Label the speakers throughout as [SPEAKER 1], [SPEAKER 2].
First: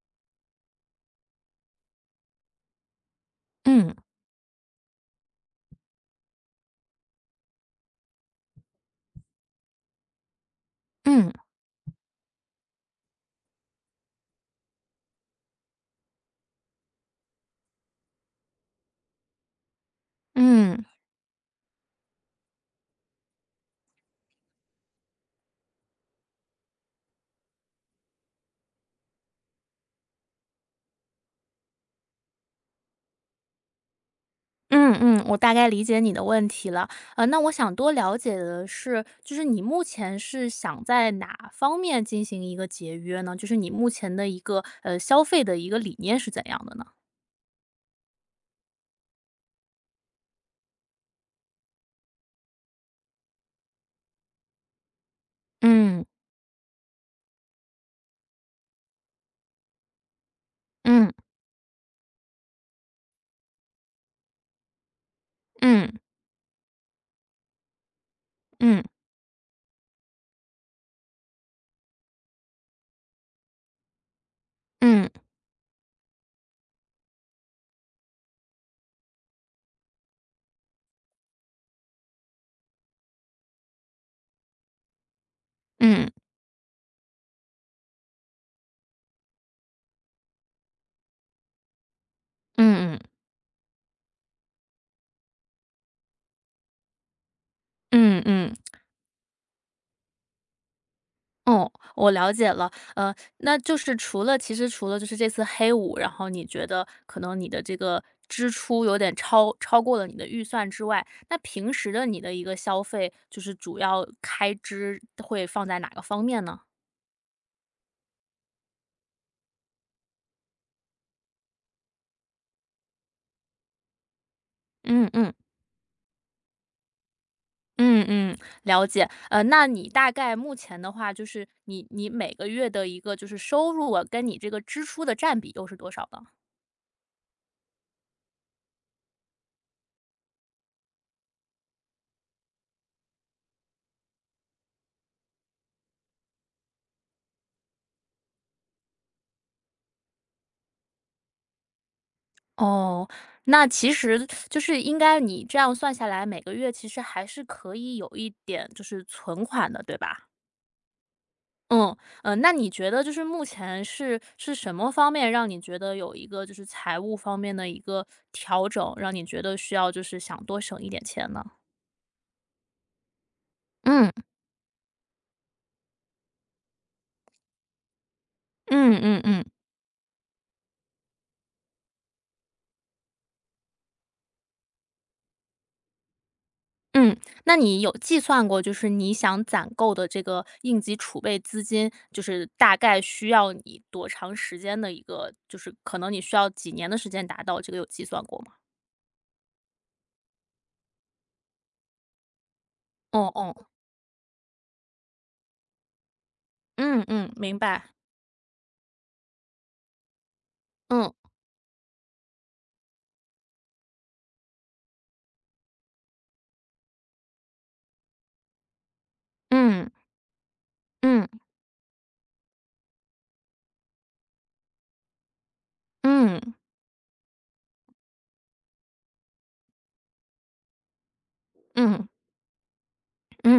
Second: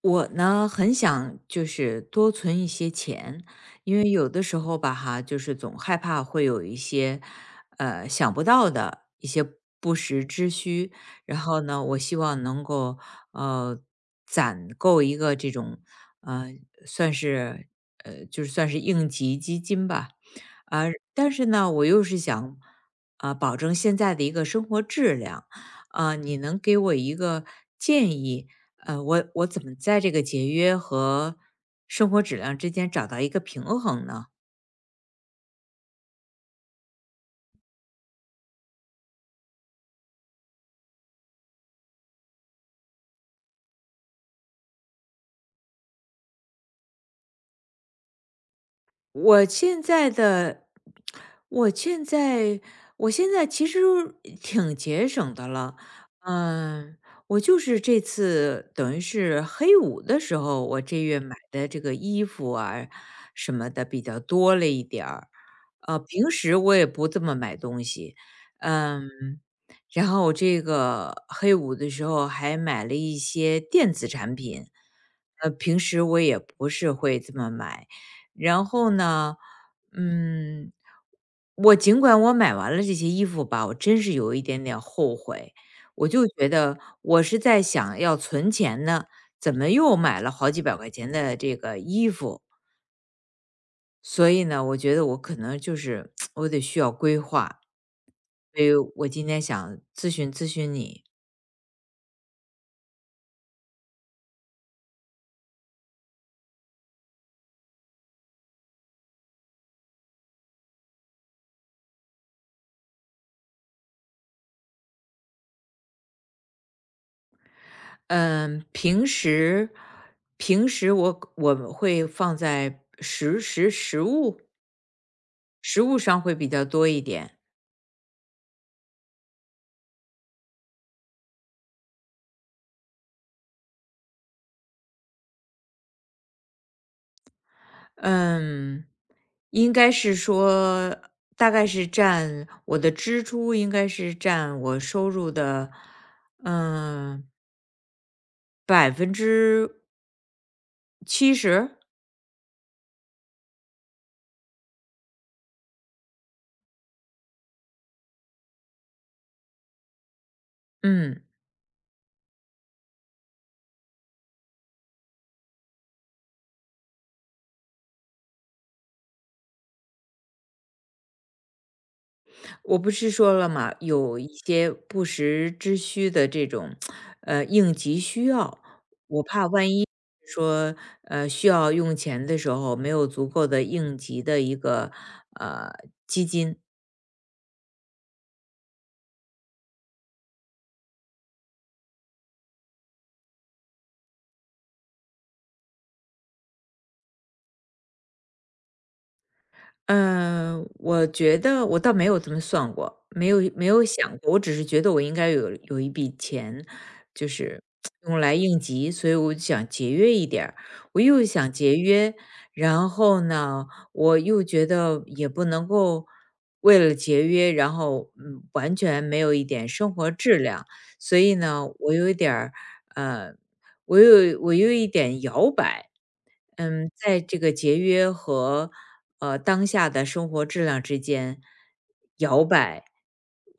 [SPEAKER 1] 我呢，很想就是多存一些钱，
[SPEAKER 2] 嗯。
[SPEAKER 1] 因为有的时候吧，哈，就是总害怕会有一些，想不到的一些不时之需。
[SPEAKER 2] 嗯。
[SPEAKER 1] 然后呢，我希望能够呃攒够一个这种，呃，算是就是算是应急基金吧。
[SPEAKER 2] 嗯。
[SPEAKER 1] 啊、但是呢，我又是想啊、保证现在的一个生活质量。啊、你能给我一个建议？我怎么在这个节约和生活质量之间找到一个平衡呢？
[SPEAKER 2] 嗯嗯，我大概理解你的问题了。那我想多了解的是，就是你目前是想在哪方面进行一个节约呢？就是你目前的一个消费的一个理念是怎样的呢？
[SPEAKER 1] 我现在的，我现在，我现在其实挺节省的了，
[SPEAKER 2] 嗯。
[SPEAKER 1] 嗯，我就是这次等于是黑五的时候，我这
[SPEAKER 2] 嗯。
[SPEAKER 1] 月买的这个衣服啊什么的比较多了一点儿，
[SPEAKER 2] 嗯。
[SPEAKER 1] 平时我也不这么买东西，
[SPEAKER 2] 嗯。
[SPEAKER 1] 嗯，然后我这个黑五的时候还买了一些电子产品，
[SPEAKER 2] 嗯。
[SPEAKER 1] 平时我也不是会这么买。然后呢，嗯，我尽管我买完了这些衣服吧，我真是有一点点后悔。
[SPEAKER 2] 嗯。
[SPEAKER 1] 我
[SPEAKER 2] 嗯。
[SPEAKER 1] 就觉得我是在想要存钱呢，怎么又买了好几百块钱的这个衣服？
[SPEAKER 2] 嗯。
[SPEAKER 1] 所以呢，我觉得我可能就是 我得需要规划。
[SPEAKER 2] 嗯。嗯。嗯。
[SPEAKER 1] 所以我今天想咨询咨询你，
[SPEAKER 2] 哦，我了解了。那就是除了就是这次黑五，然后你觉得可能你的这个支出有点超过了你的预算之外，那平时的你的一个消费，就是主要开支会放在哪个方面呢？
[SPEAKER 1] 嗯，平时平时我会放在实物
[SPEAKER 2] 嗯嗯。
[SPEAKER 1] 实物上会比较多一点。
[SPEAKER 2] 嗯嗯，了解。那你大概目前的话，就是你每个月的一个就是收入啊，跟你这个支出的占比又是多少呢？
[SPEAKER 1] 嗯，应该是说，大概是占我的支出，应该是占我收入的，嗯，70%。
[SPEAKER 2] 哦，那其实就是应该你这样算下来，每个月其实还是可以有一点就是存款的，对吧？
[SPEAKER 1] 嗯，
[SPEAKER 2] 嗯。嗯。那你觉得就是目前是什么方面让你觉得有一个就是财务方面的一个调整，让你觉得需要就是想多省一点钱呢？
[SPEAKER 1] 我不是说了嘛，
[SPEAKER 2] 嗯。
[SPEAKER 1] 有一些不时之需的这种，应急需要。
[SPEAKER 2] 嗯。嗯。
[SPEAKER 1] 我
[SPEAKER 2] 嗯。
[SPEAKER 1] 怕万一说，需要用钱的时候没有足够的应急的一个呃基金，
[SPEAKER 2] 嗯，那你有计算过，就是你想攒够的这个应急储备资金，就是大概需要你多长时间的一个，就是可能你需要几年的时间达到，这个有计算过吗？
[SPEAKER 1] 嗯，我觉得我倒没有这么算过，没
[SPEAKER 2] 哦
[SPEAKER 1] 有
[SPEAKER 2] 哦，
[SPEAKER 1] 没有想过，我只是觉得我应该有一笔钱，
[SPEAKER 2] 嗯
[SPEAKER 1] 就
[SPEAKER 2] 嗯，明
[SPEAKER 1] 是
[SPEAKER 2] 白。
[SPEAKER 1] 用来应急，所以我就想节约一点儿。我
[SPEAKER 2] 嗯。
[SPEAKER 1] 又想节约，然后呢，我又觉得也不能够为了节约，然后完全没有一点
[SPEAKER 2] 嗯。
[SPEAKER 1] 生活质量，所
[SPEAKER 2] 嗯。
[SPEAKER 1] 以呢，我有一点儿呃我有一点摇摆。
[SPEAKER 2] 嗯。
[SPEAKER 1] 在这个节约和当下的生活质量之间
[SPEAKER 2] 嗯。
[SPEAKER 1] 摇摆，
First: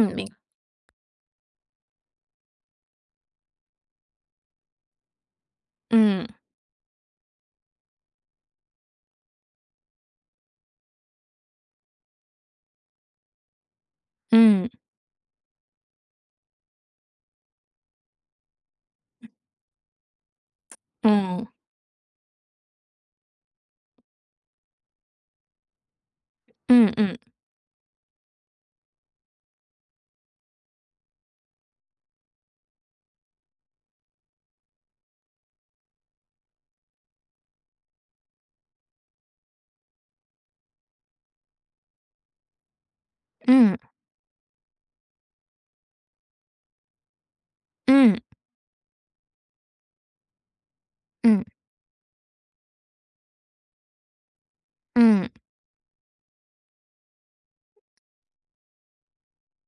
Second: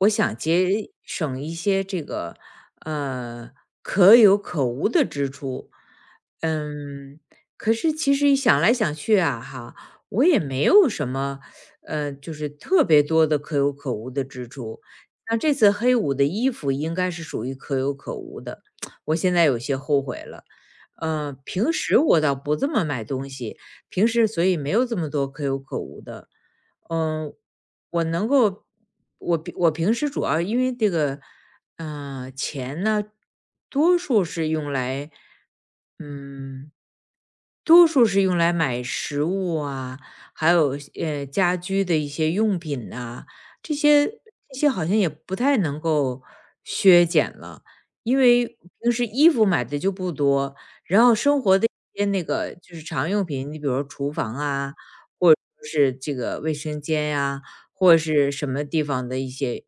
[SPEAKER 1] 我想节省一些这个呃可有可无的支出。
[SPEAKER 2] 嗯。
[SPEAKER 1] 嗯，可是其实一想来想去啊，哈，我也没有什么就是特别多的可有可无的支
[SPEAKER 2] 嗯。
[SPEAKER 1] 出。像这次黑五的衣服应该是属于可有可无的，我现在有些后悔了。
[SPEAKER 2] 嗯。
[SPEAKER 1] 平时我倒不这么买东西，平时所以没有这么多可有可无的。
[SPEAKER 2] 嗯。
[SPEAKER 1] 嗯，我能够，我平时主要因为这个，钱呢，多数是用来，嗯，多数是用来买食物啊，还有家居的一些用品呐、这
[SPEAKER 2] 嗯。
[SPEAKER 1] 些这些好像也不太能够削减了，因
[SPEAKER 2] 嗯。
[SPEAKER 1] 为平时衣服买的就不多，然后生
[SPEAKER 2] 嗯。
[SPEAKER 1] 活的一些那个就是常用品，你比如说厨房啊，
[SPEAKER 2] 嗯。
[SPEAKER 1] 或者说是这个卫生间呀、或是什么地方的一些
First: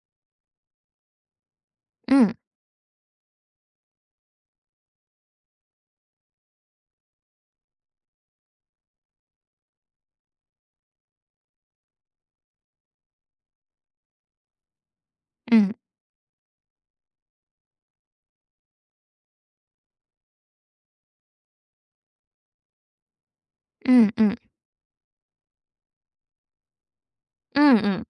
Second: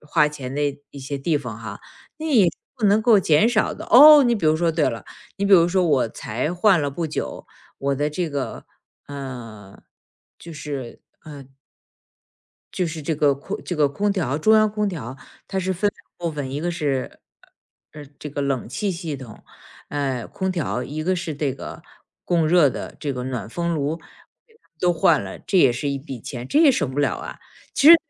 [SPEAKER 1] 花钱的一些地方哈，那
[SPEAKER 2] 嗯。嗯。
[SPEAKER 1] 也是不能够减少的哦。你比如说，对了，你比如说，我才换了不久，我的这个呃，就是这个空调中央空调，它
[SPEAKER 2] 嗯。
[SPEAKER 1] 是分两部分，一个是，这个冷气系统，空调，一个是这个供热的这个暖风炉，
[SPEAKER 2] 嗯。嗯。
[SPEAKER 1] 给它们都换了，这也是一笔钱，这也省不了啊。
[SPEAKER 2] 嗯。嗯。
[SPEAKER 1] 其实
[SPEAKER 2] 嗯。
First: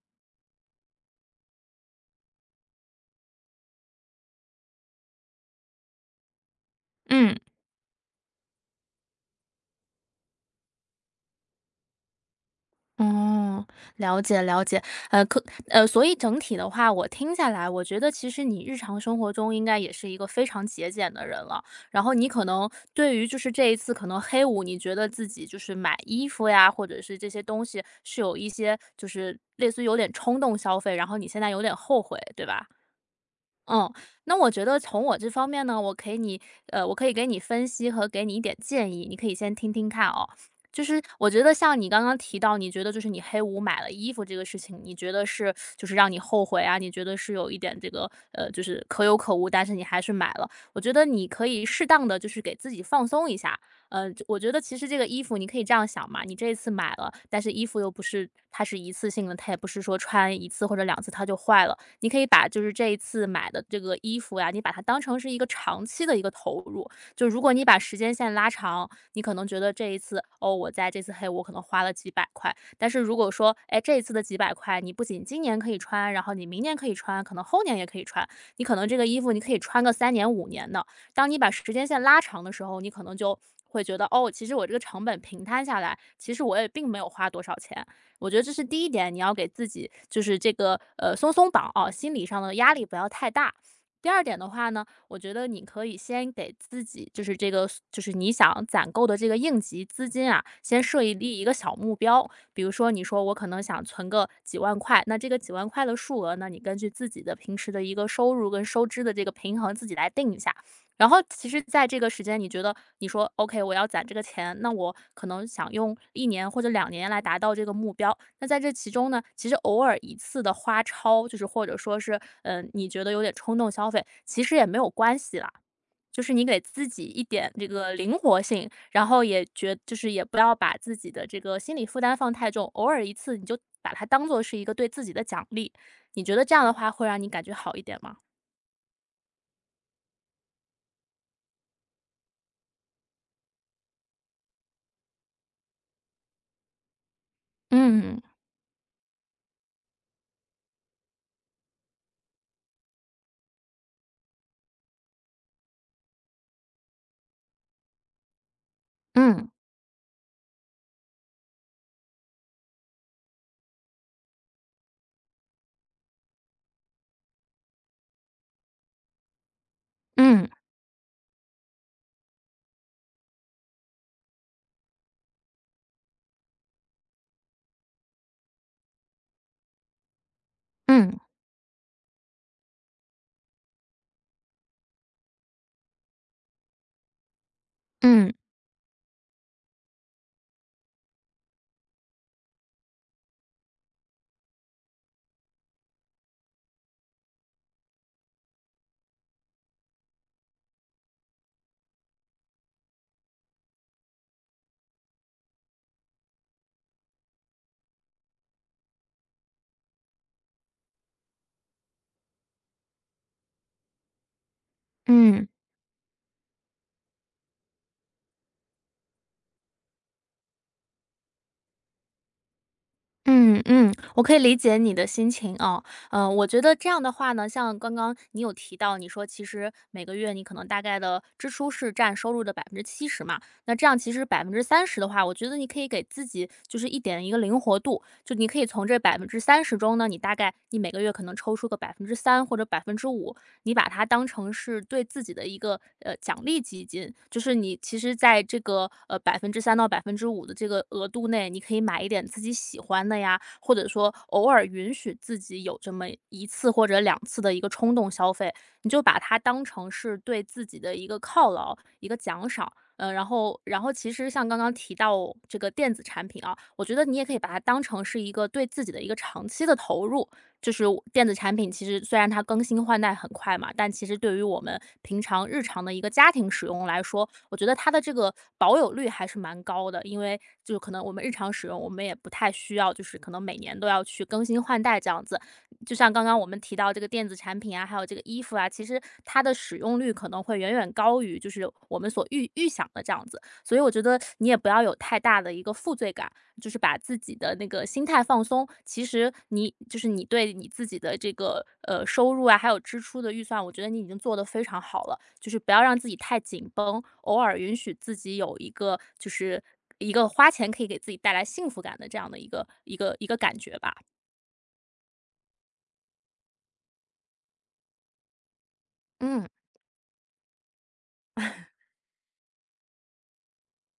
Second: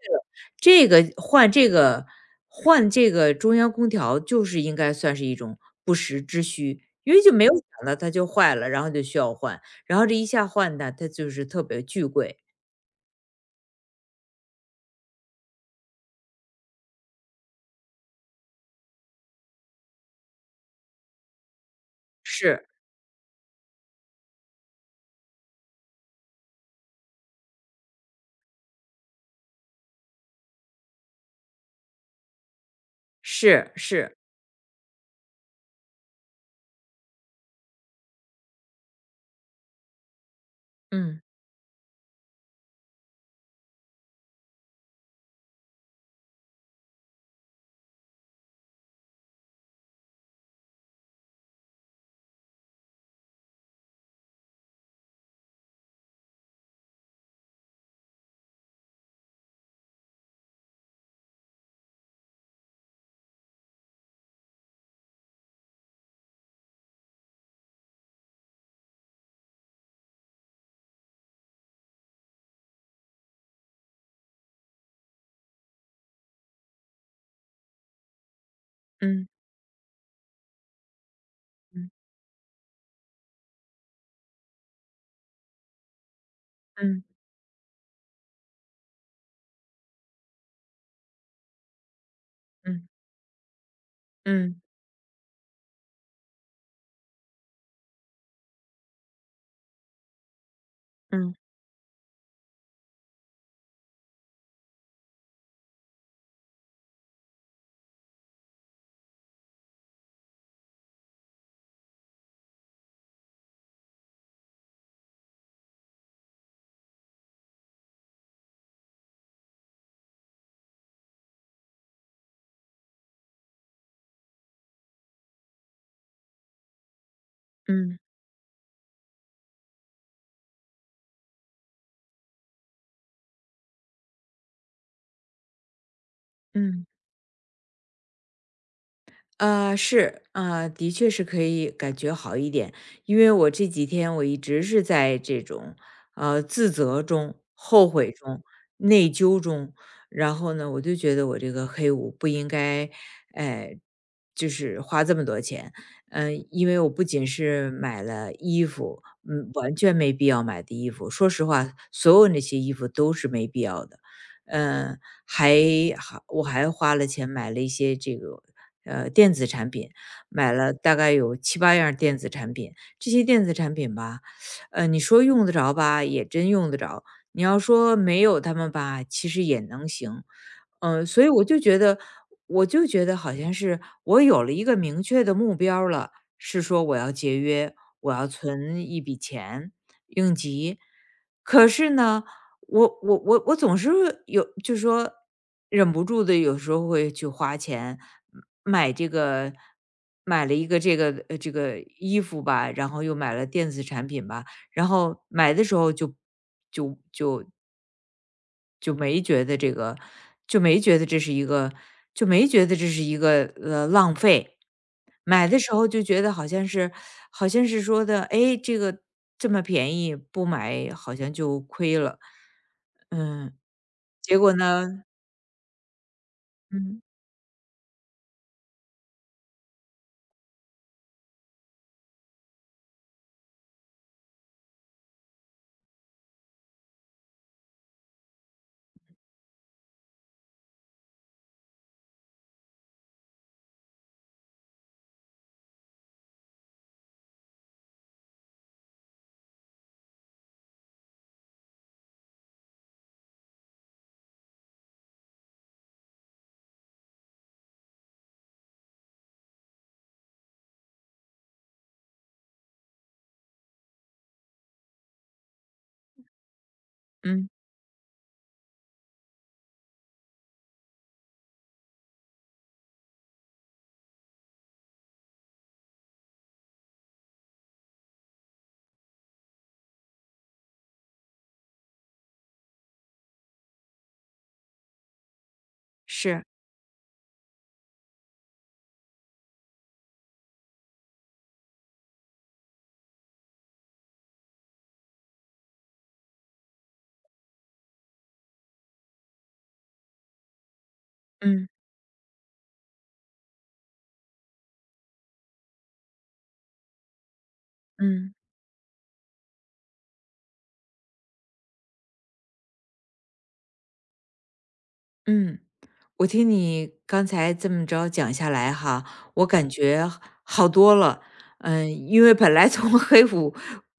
[SPEAKER 1] 这个这个换这个换这个中央空调就是应该算是一种不时之需，因为就
[SPEAKER 2] 嗯。
[SPEAKER 1] 没有想到它就坏了，然后就需要换，然后这一下换的它就是特别巨贵。
[SPEAKER 2] 哦，了解了解。所以整体的话，我听下来，我觉得其实你日常生活中应该也是一个非常节俭的人了。然后你可
[SPEAKER 1] 是，
[SPEAKER 2] 能对于就是这一次可能黑五，你觉得自己就是买衣服呀，或者是这些东西是有一些就是类似于有点冲动消费，然后你现在有点后悔，对吧？
[SPEAKER 1] 是，
[SPEAKER 2] 嗯，
[SPEAKER 1] 是。
[SPEAKER 2] 那我觉得从我这方面呢，我可以给你分析和给你一点建议，你可以先听听看哦。就是
[SPEAKER 1] 嗯
[SPEAKER 2] 我觉得像你刚刚提到，你觉得就是你黑五买了衣服这个事情，你觉得是就是让你后悔啊？你觉得是有一点这个就是可有可无，但是你还是买了。我觉得你可以适当的就是给自己放松一下。嗯，我觉得其实这个衣服你可以这样想嘛，你这一次买了，但是衣服又不是它是一次性的，它也不是说穿一次或者两次它就坏了。你可以把就是这一次买的这个衣服呀，你把它当成是一个长期的一个投入。就如果你把时间线拉长，你可能觉得这一次哦，我在这次黑我可能花了几百块，但是如果说哎这一次的几百块，你不仅今年可以穿，然后你明年可以穿，可能后年也可以穿，你可能这个衣
[SPEAKER 1] 嗯
[SPEAKER 2] 服你可以穿个3年5年的。当你把时间
[SPEAKER 1] 嗯
[SPEAKER 2] 线拉长的时候，你可能就会觉得哦，其实我这个成本平摊下来，其实我也并没
[SPEAKER 1] 嗯
[SPEAKER 2] 有花多少钱。我觉得这是第一点，你要给自己就是这个松松绑啊，心理上的压
[SPEAKER 1] 嗯
[SPEAKER 2] 力不要太大。第二点的
[SPEAKER 1] 嗯
[SPEAKER 2] 话呢，我觉得你可以先给自己就是这个就是你想攒够的这个应急资金啊，先设一
[SPEAKER 1] 嗯
[SPEAKER 2] 立一个小目标。比如说，你说我可能想存个几万块，那这个几万块的数额呢，你根据自己的平时的一个收入跟收支的这个平衡自己来定一下。然后其实在这个时间，你觉得你说 OK，我要攒这个钱，那我可能想用1年或者2年来达到这个目标。那在这其中呢，其实偶尔一次的就是或者说是，嗯，你觉得有点冲动消费，其实也没有关系啦。就是你给自己一点这个
[SPEAKER 1] 嗯
[SPEAKER 2] 灵活性，然后也就是也不要把自己的这个心理负担放太重，偶尔一次你就把它当做是一个对自己的奖励。你觉得这样的
[SPEAKER 1] 嗯，
[SPEAKER 2] 话会让你感觉好一点吗？
[SPEAKER 1] 是，啊，的确是可以感觉好一点，因为我这几天我一直是在这种自责中、后悔
[SPEAKER 2] 嗯。
[SPEAKER 1] 中、内疚中，然后呢，我就觉得我这个黑五不应该，哎、就是花这么多钱，因为我不仅是买了衣服，
[SPEAKER 2] 嗯。
[SPEAKER 1] 完全没必要买的衣服，说实话，所有那些衣服都是没必要的。嗯，还还我还花了钱买了一些这个电子产品，
[SPEAKER 2] 嗯。
[SPEAKER 1] 买了大概有七八样儿电子产品。这些电子产品吧，你说用得着吧，也真用得着；你要说没有他们吧，其实也能行。
[SPEAKER 2] 嗯。
[SPEAKER 1] 所以我就觉得，我就觉得好像是我有了一个明确的目标儿了，是说我要节约，我要
[SPEAKER 2] 嗯。
[SPEAKER 1] 存一笔钱应急。可是呢，我总是有，就是说忍不住的，有时候会去花钱买这个，买了一个这个衣服吧，然后又买了电子产品吧，然后买的时候就就没觉得这个，就没觉得这是一个，就没觉得这是一个浪费。买
[SPEAKER 2] 嗯。
[SPEAKER 1] 的时候就觉得好像是，好像是说的，哎，这个这么便宜，不买好像就亏了，嗯，
[SPEAKER 2] 嗯。嗯，我可
[SPEAKER 1] 结
[SPEAKER 2] 以
[SPEAKER 1] 果
[SPEAKER 2] 理解你
[SPEAKER 1] 呢，
[SPEAKER 2] 的心情啊。嗯，我觉得这
[SPEAKER 1] 嗯。
[SPEAKER 2] 样的话呢，像刚刚你有提到，你说其实每个月你可能大概的支出是占收入的70%嘛，那这样其实百分之三十的话，我觉得你可以给自己就是一点一个灵活度，就你可以从这百分之三十中呢，你大概你每个月可能抽出个百分之三或者百分之五。你把它当成是对自己的一个奖励基金，就是你其实在这个百分之三到百分之五的这个额度内，你可以买一点自己喜欢的呀，或者说偶尔允许自己有这么一次或者两次的一个冲动消费，你就把它当成是对自己的一个犒劳、一个奖赏。嗯，然后其实像刚刚提到这个电子产品啊，我觉得你也可以把
[SPEAKER 1] 嗯，
[SPEAKER 2] 它当成是一个对自己的一个长期的投入，就是电子产品，其实虽然它更新换代很快嘛，但其实对于我们平常日常的一个家庭使用来说，我觉得它的这个保有率还是蛮高的。因为就可能我们日常使用，我们也不太需要，就是可能每年都要去更新换代这样子。就像刚刚
[SPEAKER 1] 是，
[SPEAKER 2] 我们提到这个电子产品啊，还有这个衣服啊，其实它的使用率可能会远远高于就是我们所预想的这样子。所以我觉得你也不要有太大的一个负罪感，就是把自己的那个心态放松，其实你就是你对你自己的这个
[SPEAKER 1] 嗯
[SPEAKER 2] 收入啊，还有支出的预算，我觉得你已经做得非常好了。就是不要让自己太紧绷，偶尔允许自
[SPEAKER 1] 嗯
[SPEAKER 2] 己有一个就是一个花钱可以给自己带来幸福感的这样的一个感觉吧。
[SPEAKER 1] 嗯。我听你刚才这么着讲下来哈，我
[SPEAKER 2] 嗯
[SPEAKER 1] 感觉好多了。嗯，因为本来从 黑五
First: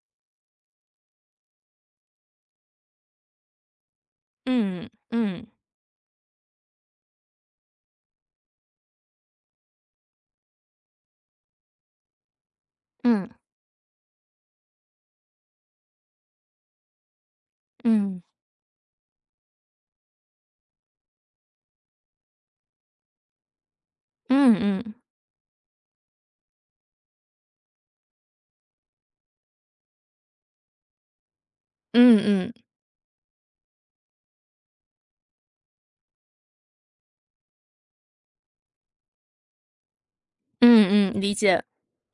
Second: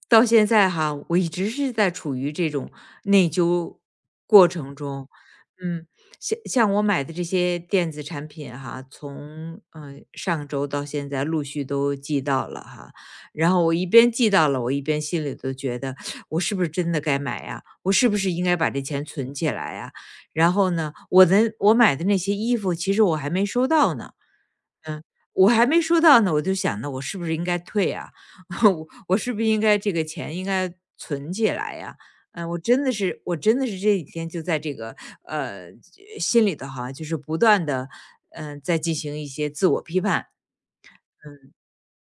[SPEAKER 1] 到现在哈，我一直是在处于这种内疚过程
[SPEAKER 2] 嗯。
[SPEAKER 1] 中。
[SPEAKER 2] 嗯。
[SPEAKER 1] 嗯，像我买的这些电子产品哈，从上周到现在陆续都寄到了哈。
[SPEAKER 2] 嗯。
[SPEAKER 1] 然后我一边寄到了，我一边心里都觉得，我是不是真的该买呀？我是
[SPEAKER 2] 嗯。
[SPEAKER 1] 不
[SPEAKER 2] 嗯。
[SPEAKER 1] 是应该把这钱存起来呀？然后呢，我买的那些衣服，其实我还没收到呢，
[SPEAKER 2] 嗯。
[SPEAKER 1] 嗯，我还没收到呢，我就想呢，我是不是应该退啊？我是不是应该这个钱应该存起来呀、
[SPEAKER 2] 嗯。嗯。
[SPEAKER 1] 我真的是，我真的是这几天就在这个呃心里头哈，就是不断的在进行一些自我批判，
[SPEAKER 2] 嗯。嗯，理解。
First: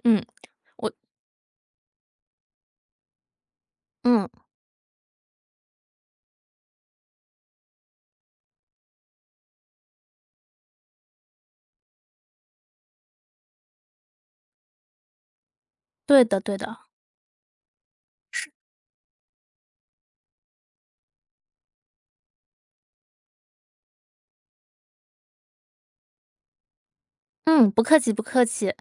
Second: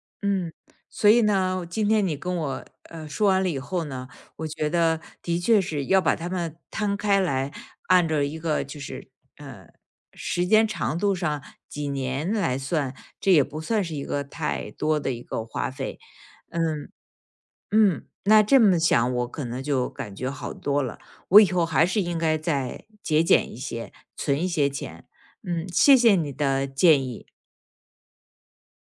[SPEAKER 2] 嗯，
[SPEAKER 1] 嗯，
[SPEAKER 2] 我
[SPEAKER 1] 所以呢，今天你跟我说完了以后呢，
[SPEAKER 2] 嗯，
[SPEAKER 1] 我觉得的确是要把它们摊开来，按照一个就是呃时间长度上几年来算，这也不算是一个太多的一个花费。
[SPEAKER 2] 对的对的。
[SPEAKER 1] 嗯那这么想，我可能就感觉好多了。我以后还是应该再节俭一些，存一些钱。嗯，谢谢你的建议。
[SPEAKER 2] 嗯，不客气不客气。